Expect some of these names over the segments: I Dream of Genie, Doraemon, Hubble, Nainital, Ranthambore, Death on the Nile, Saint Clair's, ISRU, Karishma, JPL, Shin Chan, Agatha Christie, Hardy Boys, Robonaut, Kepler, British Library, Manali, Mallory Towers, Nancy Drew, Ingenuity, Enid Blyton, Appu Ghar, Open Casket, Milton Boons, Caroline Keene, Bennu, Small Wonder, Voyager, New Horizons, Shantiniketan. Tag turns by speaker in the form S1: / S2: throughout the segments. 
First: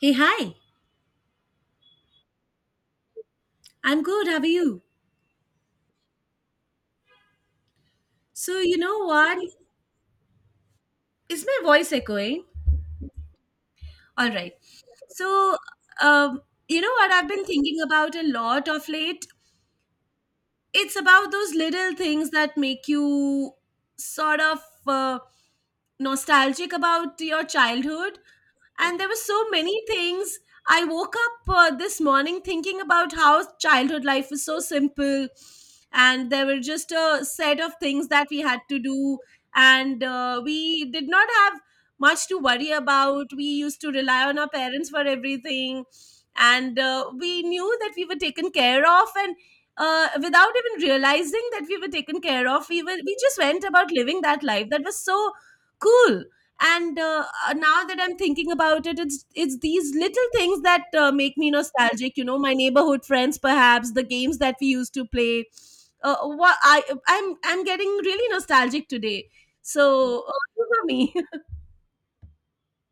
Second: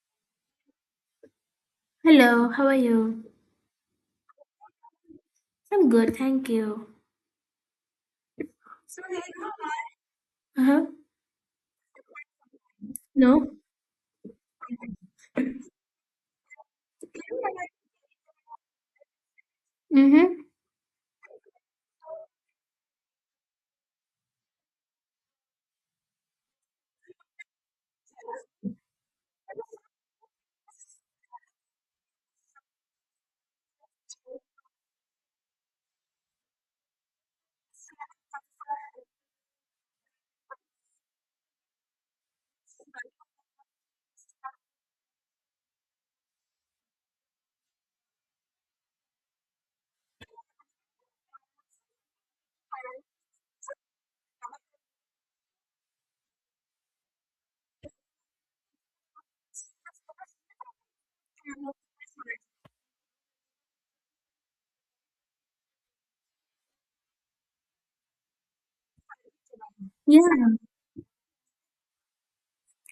S1: Hey, hi.
S2: Hello, how are you?
S1: I'm good. How are you?
S2: I'm good, thank you.
S1: So, you know what?
S2: Uh-huh.
S1: Is my voice echoing?
S2: No?
S1: All right. So, um, you know what I've been thinking about a lot of late?
S2: Mm-hmm.
S1: It's about those little things that make you sort of uh, nostalgic about your childhood. And there were so many things. I woke up this morning thinking about how childhood life was so simple, and there were just a set of things that we had to do, and we did not have much to worry about. We used to rely on our parents for everything, and we knew that we were taken care of, and without even realizing that we were taken care of, we just went about living that life that was so cool. And now that I'm thinking about it, it's these little things that make me nostalgic, you know, my neighborhood friends, perhaps the games that we used to play. What I I'm getting really nostalgic today. So
S2: Yeah,
S1: those are me.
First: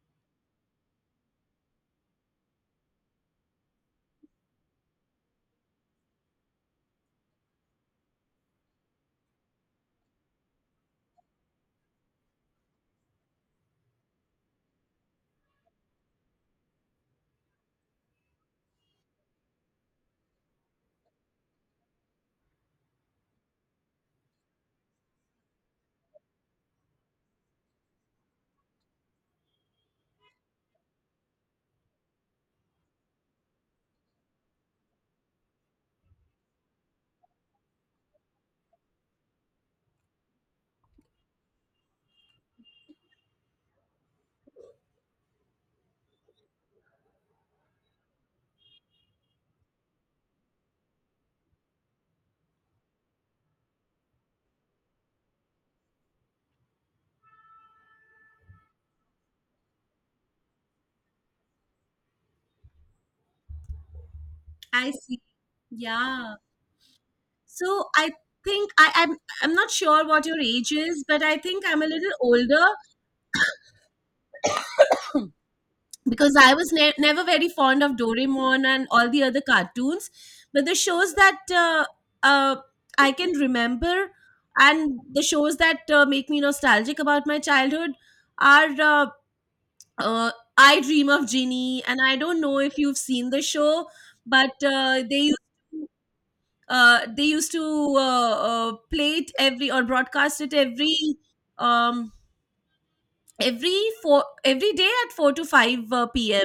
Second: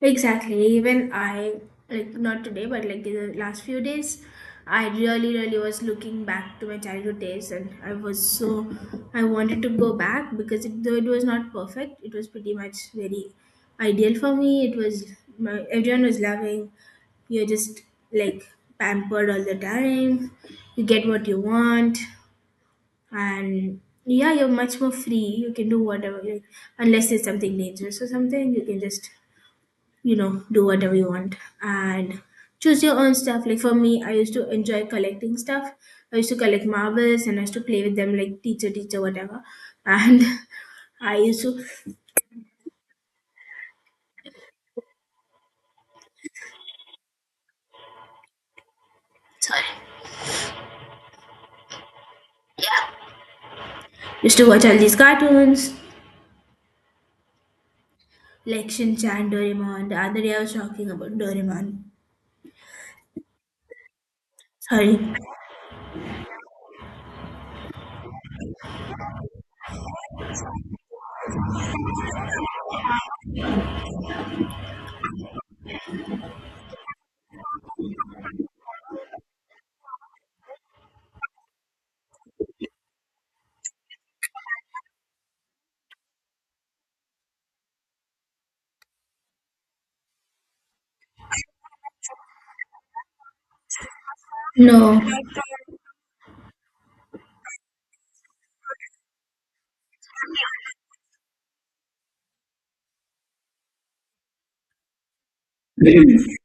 S2: exactly. Even I, like, not today, but like the last few days, I really, really was looking back to my childhood days and I was so, I wanted to go back because, it, though it was not perfect, it was pretty much very ideal for me. It was, everyone was loving. You're just like pampered all the time. You get what you want, and yeah, you're much more free. You can do whatever, like, unless it's something dangerous or something, you can just do whatever you want and choose your own stuff. Like for me, I used to enjoy collecting stuff. I used to collect marbles and I used to play with them like teacher, teacher, whatever. And I used to, sorry, used to watch all these cartoons like Shin Chan, Doraemon. The other day I was talking about Doraemon.
S1: I
S2: Sorry.
S1: see. Yeah, so I think I'm not sure what your age is, but I think I'm a little older, because I was never very fond of Doraemon and all the other cartoons, but the shows that uh, I can remember, and the shows that make me nostalgic about my childhood are uh, I Dream of Ginny. And I don't know if you've seen the show, but
S2: No.
S1: to, they used to play it every, or broadcast it um, every four every day at four to five p.m.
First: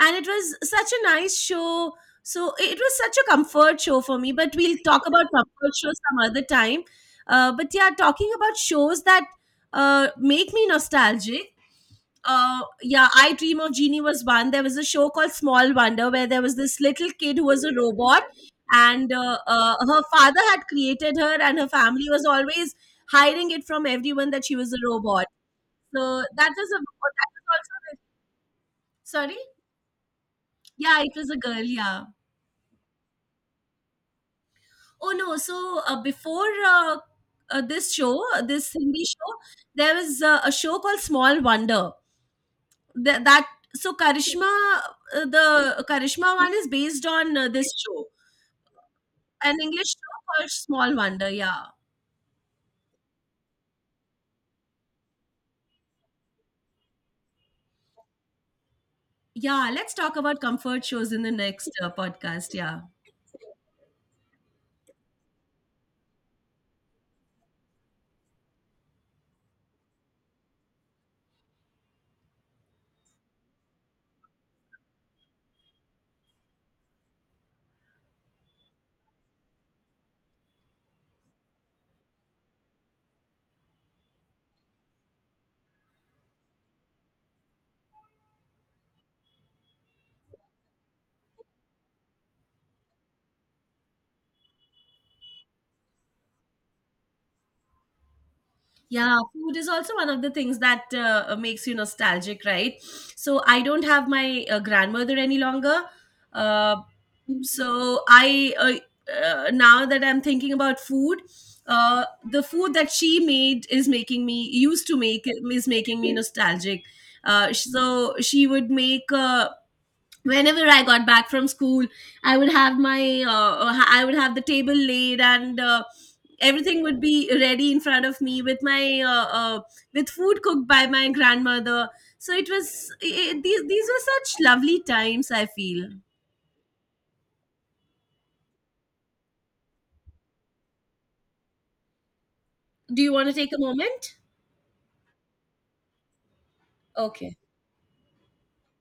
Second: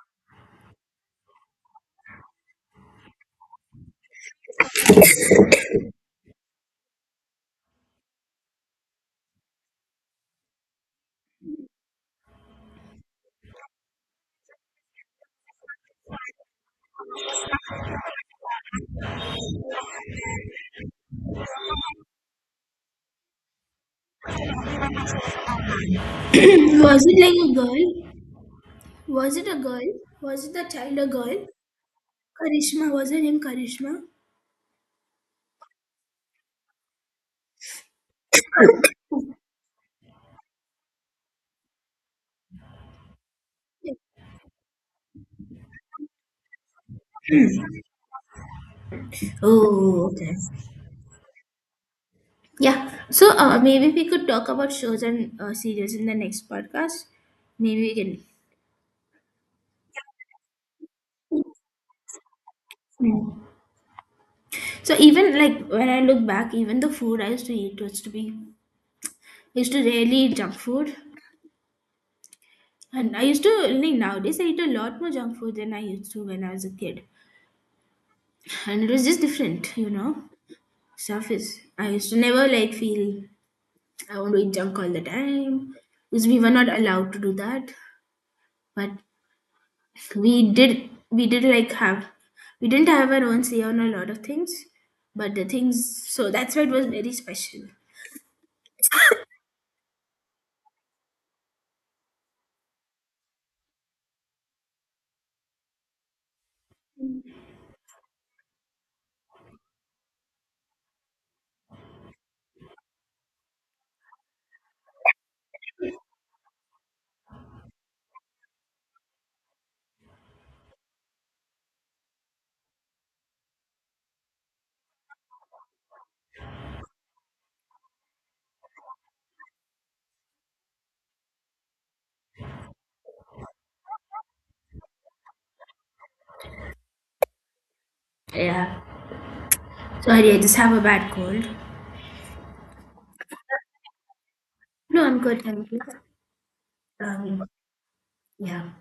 S1: And it was such a nice show, so it was such a comfort show for me, but we'll talk about comfort shows some other time. But yeah, talking about shows that make me nostalgic, yeah, I Dream of Genie was one. There was a show called Small Wonder, where there was this little kid who was a robot, and her father had created her, and her family was always hiding it from everyone that she was a robot. So that was a,
S2: Was it
S1: that was
S2: like a
S1: also,
S2: girl?
S1: sorry.
S2: Was it a girl? Was the child
S1: Yeah,
S2: a
S1: it was a
S2: girl?
S1: girl, yeah.
S2: Karishma, was her name Karishma?
S1: Oh no! So before this show, this Hindi show, there was a show called Small Wonder. That, so Karishma, the Karishma one is based on this show, an English
S2: Oh,
S1: show
S2: okay.
S1: called Small Wonder. Yeah,
S2: Yeah. So maybe we could talk about shows and series in the next podcast. Maybe we can.
S1: yeah. Let's talk about comfort shows in the next podcast. Yeah.
S2: Hmm. So even like when I look back, even the food I used to eat was to be I used to rarely eat junk food, and I used to like nowadays I eat a lot more junk food than I used to when I was a kid, and it was just different. Stuff is, I used to never like feel I want to eat junk all the time because we were not allowed to do that. But we did like have, we didn't have our own say on a lot of things. But the things, so that's why it was very special.
S1: Yeah, food is also one of the things that makes you nostalgic, right? So I don't have my grandmother any longer. Uh, so I now that I'm thinking about food, uh, the food that she made is making me, used to make, is making me nostalgic. So she would make whenever I got back from school, I would have my I would have the table laid, and everything would be ready in front of me with my with food cooked by my grandmother. So it was, these were such lovely times, I feel.
S2: Yeah. Sorry, I just have a bad cold.
S1: Do you want to take a moment?
S2: No, I'm good, thank you.
S1: Okay.
S2: Um, yeah.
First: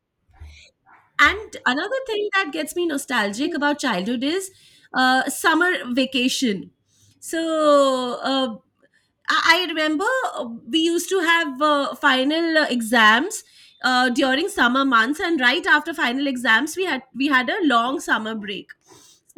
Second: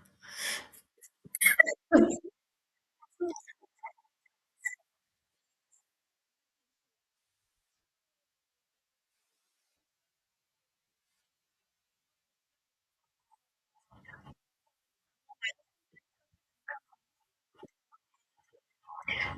S1: And another thing that gets me nostalgic about childhood is summer vacation. So uh, I remember we used to have final exams during summer months, and right after final exams, we had a long summer break.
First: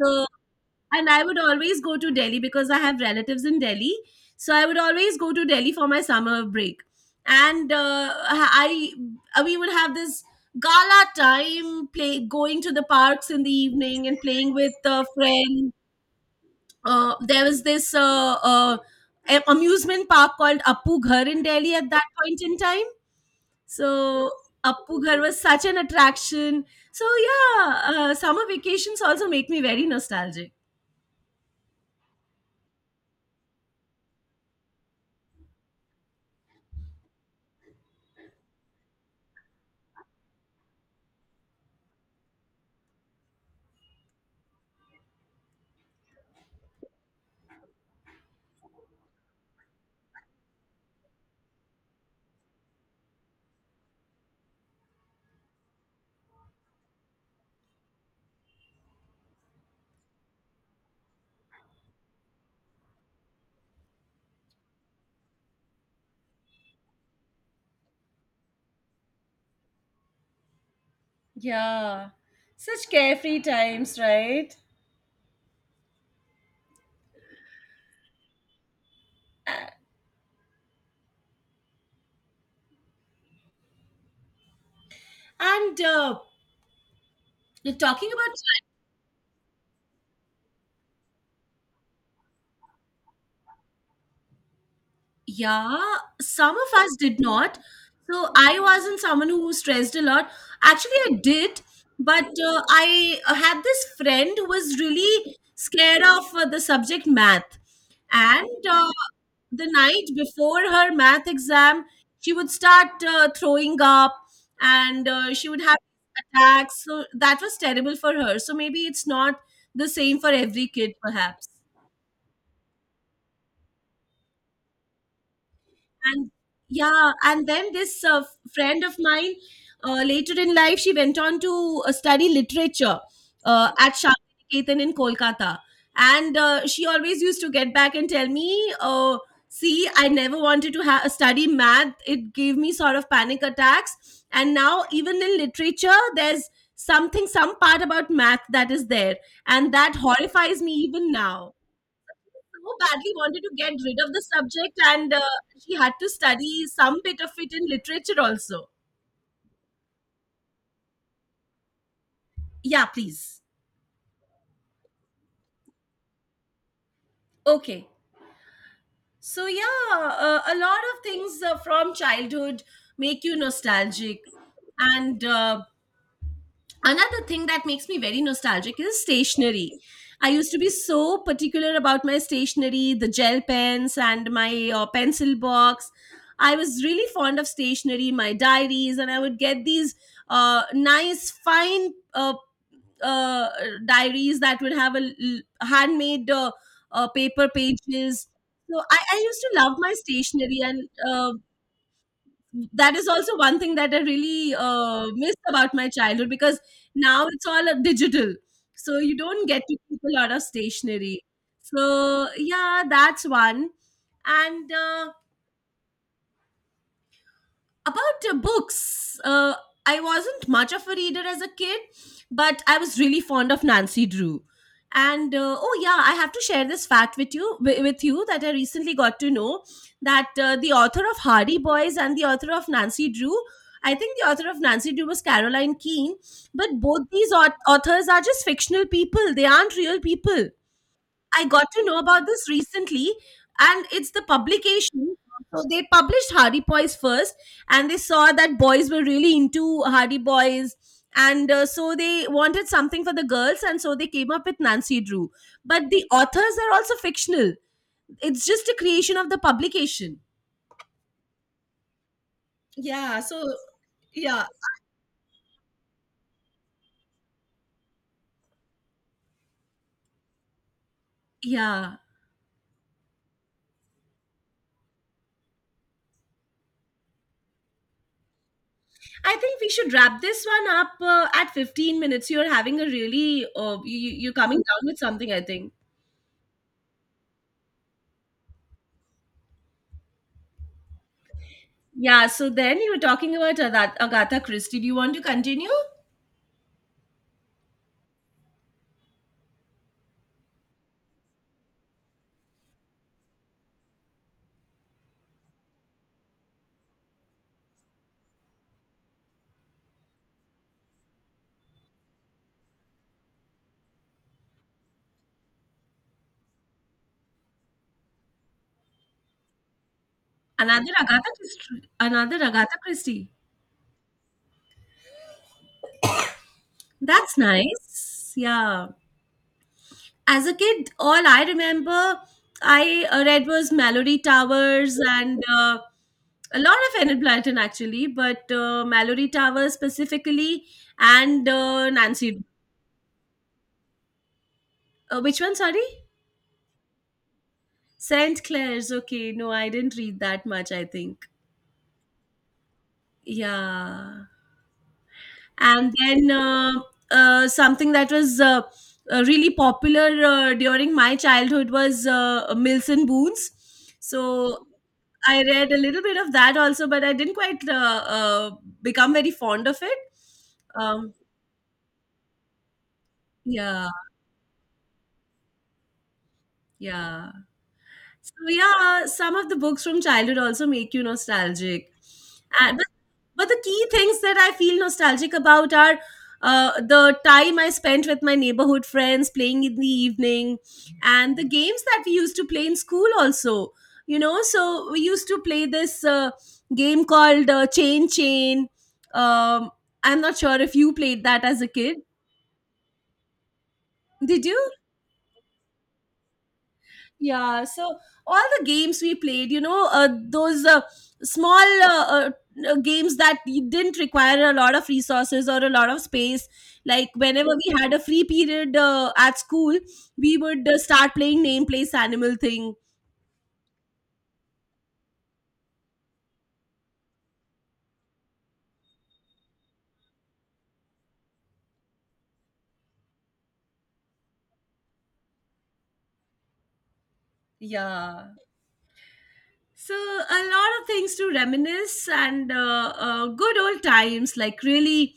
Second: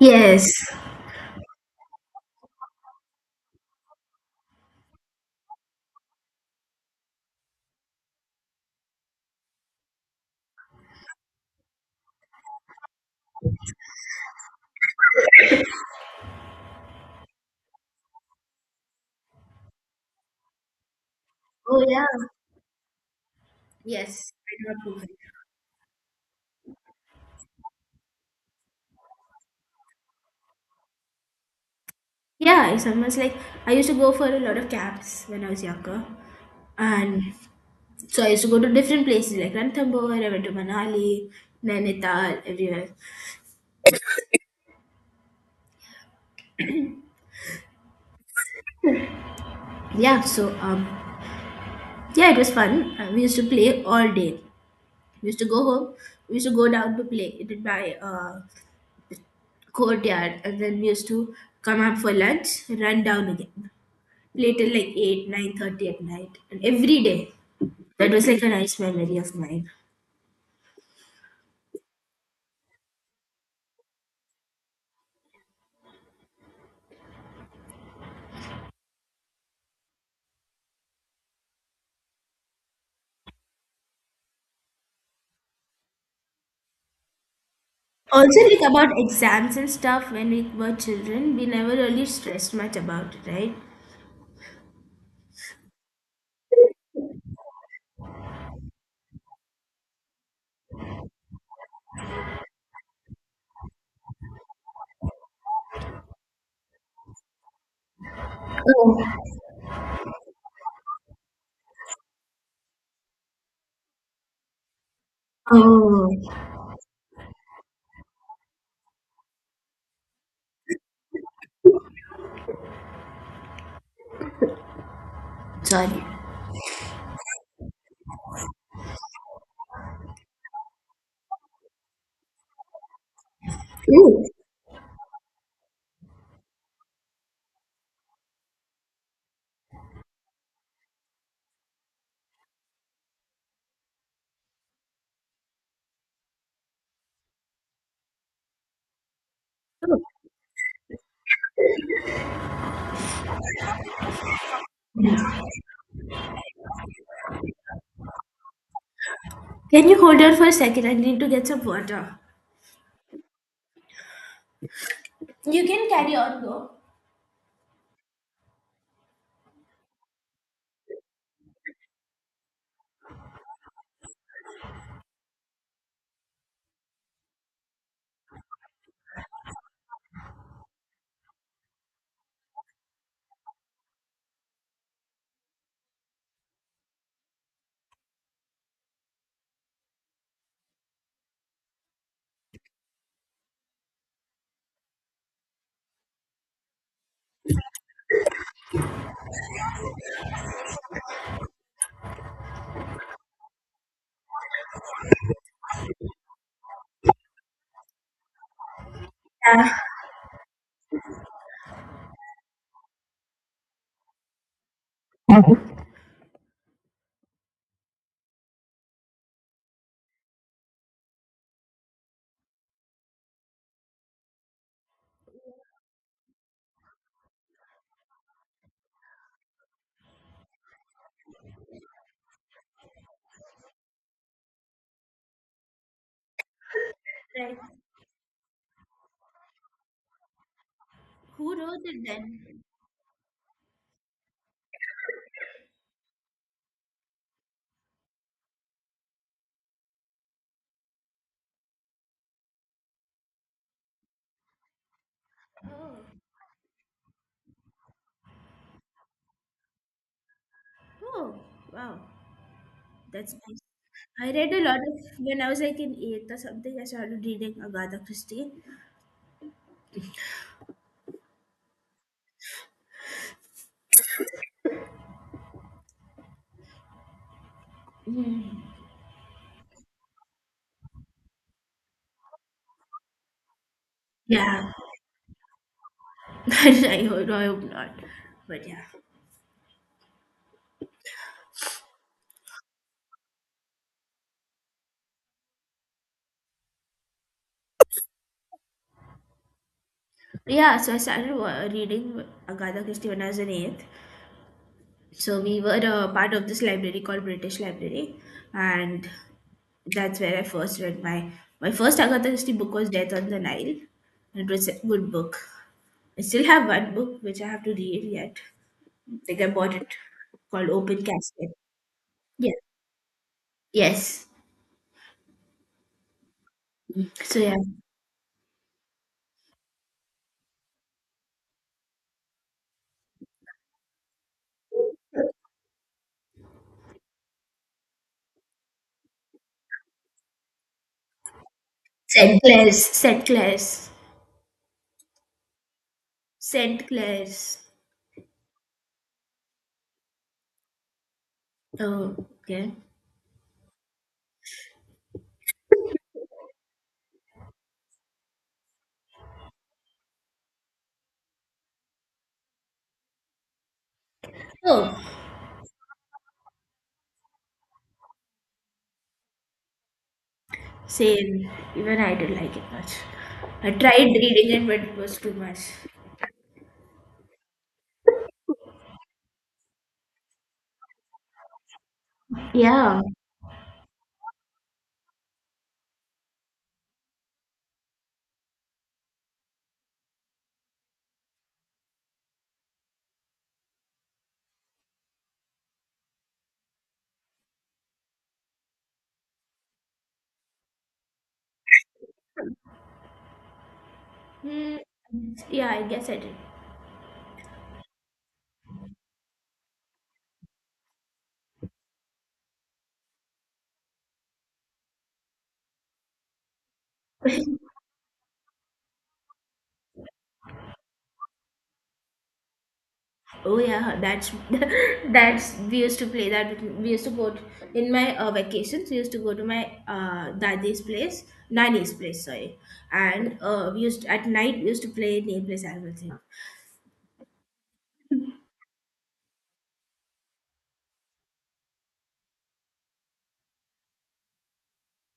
S1: So, and I would always go to Delhi because I have relatives in Delhi. So I would always go to Delhi for my summer break, and we would have this gala time, play, going to the parks in the evening and playing with friends. There was this amusement park called Appu Ghar in Delhi
S2: Oh
S1: at
S2: yeah.
S1: that point in time. So
S2: Yes. I do not
S1: Appu
S2: Google.
S1: Ghar was such an attraction. So yeah, summer vacations also make me very nostalgic.
S2: Yeah, it's almost like I used to go for a lot of camps when I was younger, and so I used to go to different places like Ranthambore. I went to Manali, Nainital, everywhere. Yeah, so yeah, it was fun. We used to play all day. We used to go home. We used to go down to play in my courtyard, and then we used to come up for lunch, run down again, play till like 8, 9:30 at night, and every day. That was like a nice memory of mine.
S1: Yeah, such carefree times, right? And talking about.
S2: Also, like about exams and stuff when we were children, we never really stressed much about it, right?
S1: Yeah, some of us did not. So I wasn't someone who stressed a lot. Actually, I did, but I had this friend who was really scared of the subject math. And
S2: Oh,
S1: the night before her math exam, she would start throwing up, and she would have
S2: oh.
S1: attacks. So that was terrible for her. So maybe it's not the same for every kid, perhaps.
S2: Sorry.
S1: And yeah, and then this friend of mine, later in life, she went on to study literature at
S2: Ooh.
S1: Shantiniketan in Kolkata, and she always used to get back and tell me, uh, see, I never wanted to study math, it gave me sort of panic attacks, and now even in literature there's something, some part about math that is there, and that
S2: Oh.
S1: horrifies me even now. So badly wanted to get rid of the subject, and she had to study some bit of it in literature also.
S2: Can you hold on for a second? I need to get some water.
S1: Yeah, please.
S2: You can carry on, though.
S1: Okay. So, yeah, a lot of things from childhood make you nostalgic. And another thing that makes me very nostalgic is stationery. I used to be so particular about my stationery, the gel pens and my pencil box. I was really fond of stationery, my diaries, and I would get these nice fine uh, diaries that would have a handmade paper pages. So I used to love my stationery, and uh, that is also one thing that I really miss about my childhood, because now it's all digital. So you don't get
S2: Yeah.
S1: to keep a lot of stationery. So yeah, that's one. And about books, I wasn't much of a reader as a kid, but I was really fond of Nancy Drew. And oh yeah, I have to share this fact with you, with you, that I recently got to know that the author of Hardy Boys and the author of Nancy Drew, I think the author of Nancy Drew was Caroline Keene, but both these
S2: Right.
S1: authors are just fictional people, they aren't real people. I
S2: Who
S1: got
S2: wrote
S1: to know
S2: it
S1: about this
S2: then?
S1: recently, and it's the publication. So they published Hardy Boys first, and they saw that boys were really into Hardy Boys, and so they wanted something for the girls, and so they came up with Nancy Drew. But the authors are also fictional. It's just a creation of the publication.
S2: Oh, wow.
S1: Yeah,
S2: That's
S1: so
S2: nice. I
S1: yeah.
S2: read a lot of when I was like in eighth or something. I started reading Agatha Christie.
S1: Yeah, I think we should wrap this one up at 15 minutes. You're having a really, you're coming
S2: Yeah,
S1: down with something, I think.
S2: I hope not. But yeah,
S1: Yeah, so then you were talking about Agatha Christie. Do you want to continue?
S2: yeah. So I started reading Agatha Christie when I was in eighth. So we were a part of this library called British Library, and that's where I first read my first Agatha Christie book was Death on the Nile, and it was a good book. I still have one book which I have to read yet. Like I bought it called
S1: Another
S2: Open
S1: Agatha
S2: Casket.
S1: Christie. Another
S2: Yeah.
S1: Agatha Christie.
S2: Yes.
S1: That's
S2: So yeah.
S1: nice. Yeah. As a kid, all I remember, I read was Mallory Towers and a lot of Enid Blyton actually, but Mallory Towers specifically, and
S2: Saint
S1: Nancy.
S2: Clair's. Saint Clair's.
S1: Which one? Sorry,
S2: Saint Clair's.
S1: Saint Clair's. Okay, no, I didn't read that much, I think.
S2: Oh, okay.
S1: Yeah. And then something that was really popular during my childhood was Milton Boons. So
S2: Oh,
S1: I read a little bit of that also, but I didn't quite become very fond of it. Um,
S2: same. Even I didn't like it much. I
S1: yeah,
S2: tried reading it, but it was too much.
S1: yeah. So yeah, some of the books from childhood also make you nostalgic. And
S2: Yeah.
S1: but the key things that I feel nostalgic about are the time I spent with my neighborhood friends playing in the evening, and the games that we used to play in school also. You know, so we used to play this game called Chain Chain. Um, I'm not sure if you played that as a kid. Did you?
S2: Hmm. Yeah, I guess I did.
S1: Yeah, so all the games we played, you know, those small games that you didn't require a lot of resources or a lot of space. Like whenever we had a free period at school, we would start playing name place animal thing.
S2: Oh yeah, that's that's we used to play that. We used to go to, in my vacations. We used to go to my dadi's place, nani's place, sorry, and we used at night we used to play nameless and everything.
S1: Yeah. So a lot of things to reminisce and good old times. Like really,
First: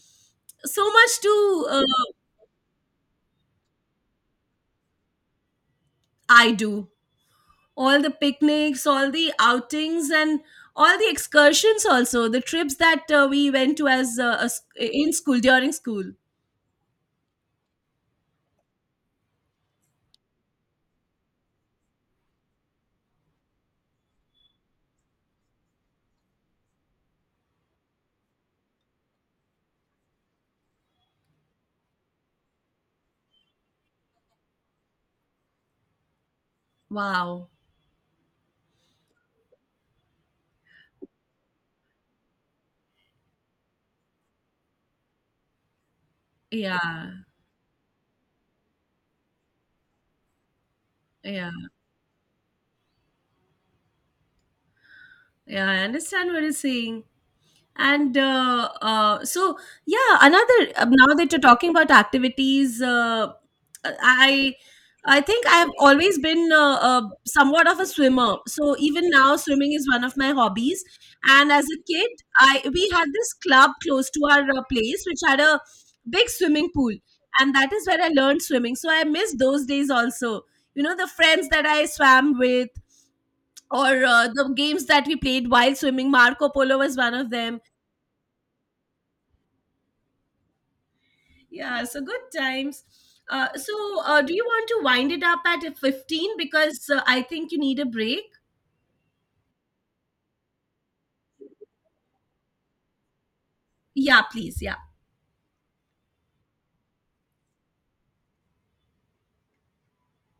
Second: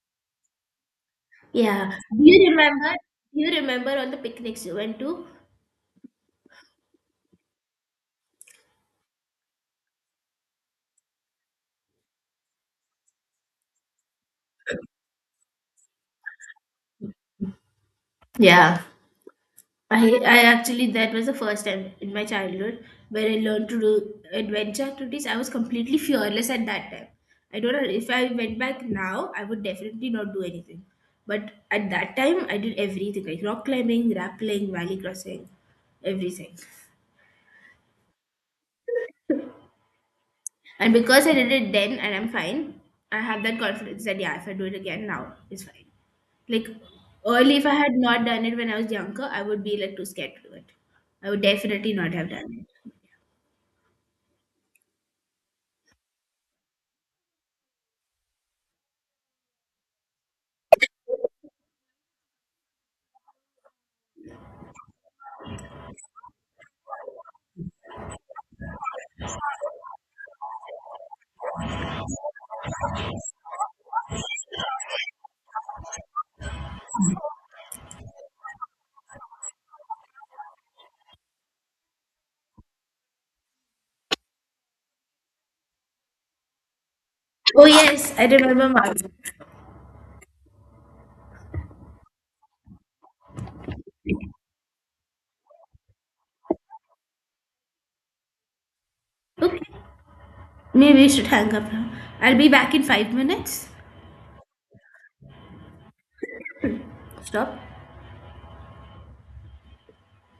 S1: so much to
S2: Yeah, do you remember? Do you remember all the picnics you went to?
S1: I do. All the picnics, all the outings, and all the excursions. Also, the trips that we went to as a in school during school.
S2: Yeah. I actually that was the first time in my childhood where I learned to do adventure activities. I was completely fearless at that time. I don't know if I went back now, I would definitely not do anything. But at that time, I did everything like rock climbing, rappelling, valley crossing, everything.
S1: Wow.
S2: And because I did it then and I'm fine, I have that confidence that yeah, if I do it again now, it's fine. Like
S1: Yeah.
S2: early, if I had not done it when I was younger, I would be like too scared to do it. I would
S1: Yeah.
S2: definitely not have done it.
S1: Yeah. I understand what you're saying. And so yeah, another now that you're talking about activities, i I think I've always been somewhat of a swimmer, so even now swimming is one of my hobbies. And as a kid, I we had this club close to our place, which had a big swimming pool, and that is where I learned swimming. So I miss those days also, you know, the friends that I swam with, or the games that we played while swimming. Marco Polo was one of them.
S2: Oh, yes, I remember Mark.
S1: Yeah, so good times. So, do you want to wind it up at 15 because I think you need a break?
S2: Okay, maybe we should hang up now. I'll be back in 5 minutes.
S1: Yeah, please. Yeah.
S2: Stop.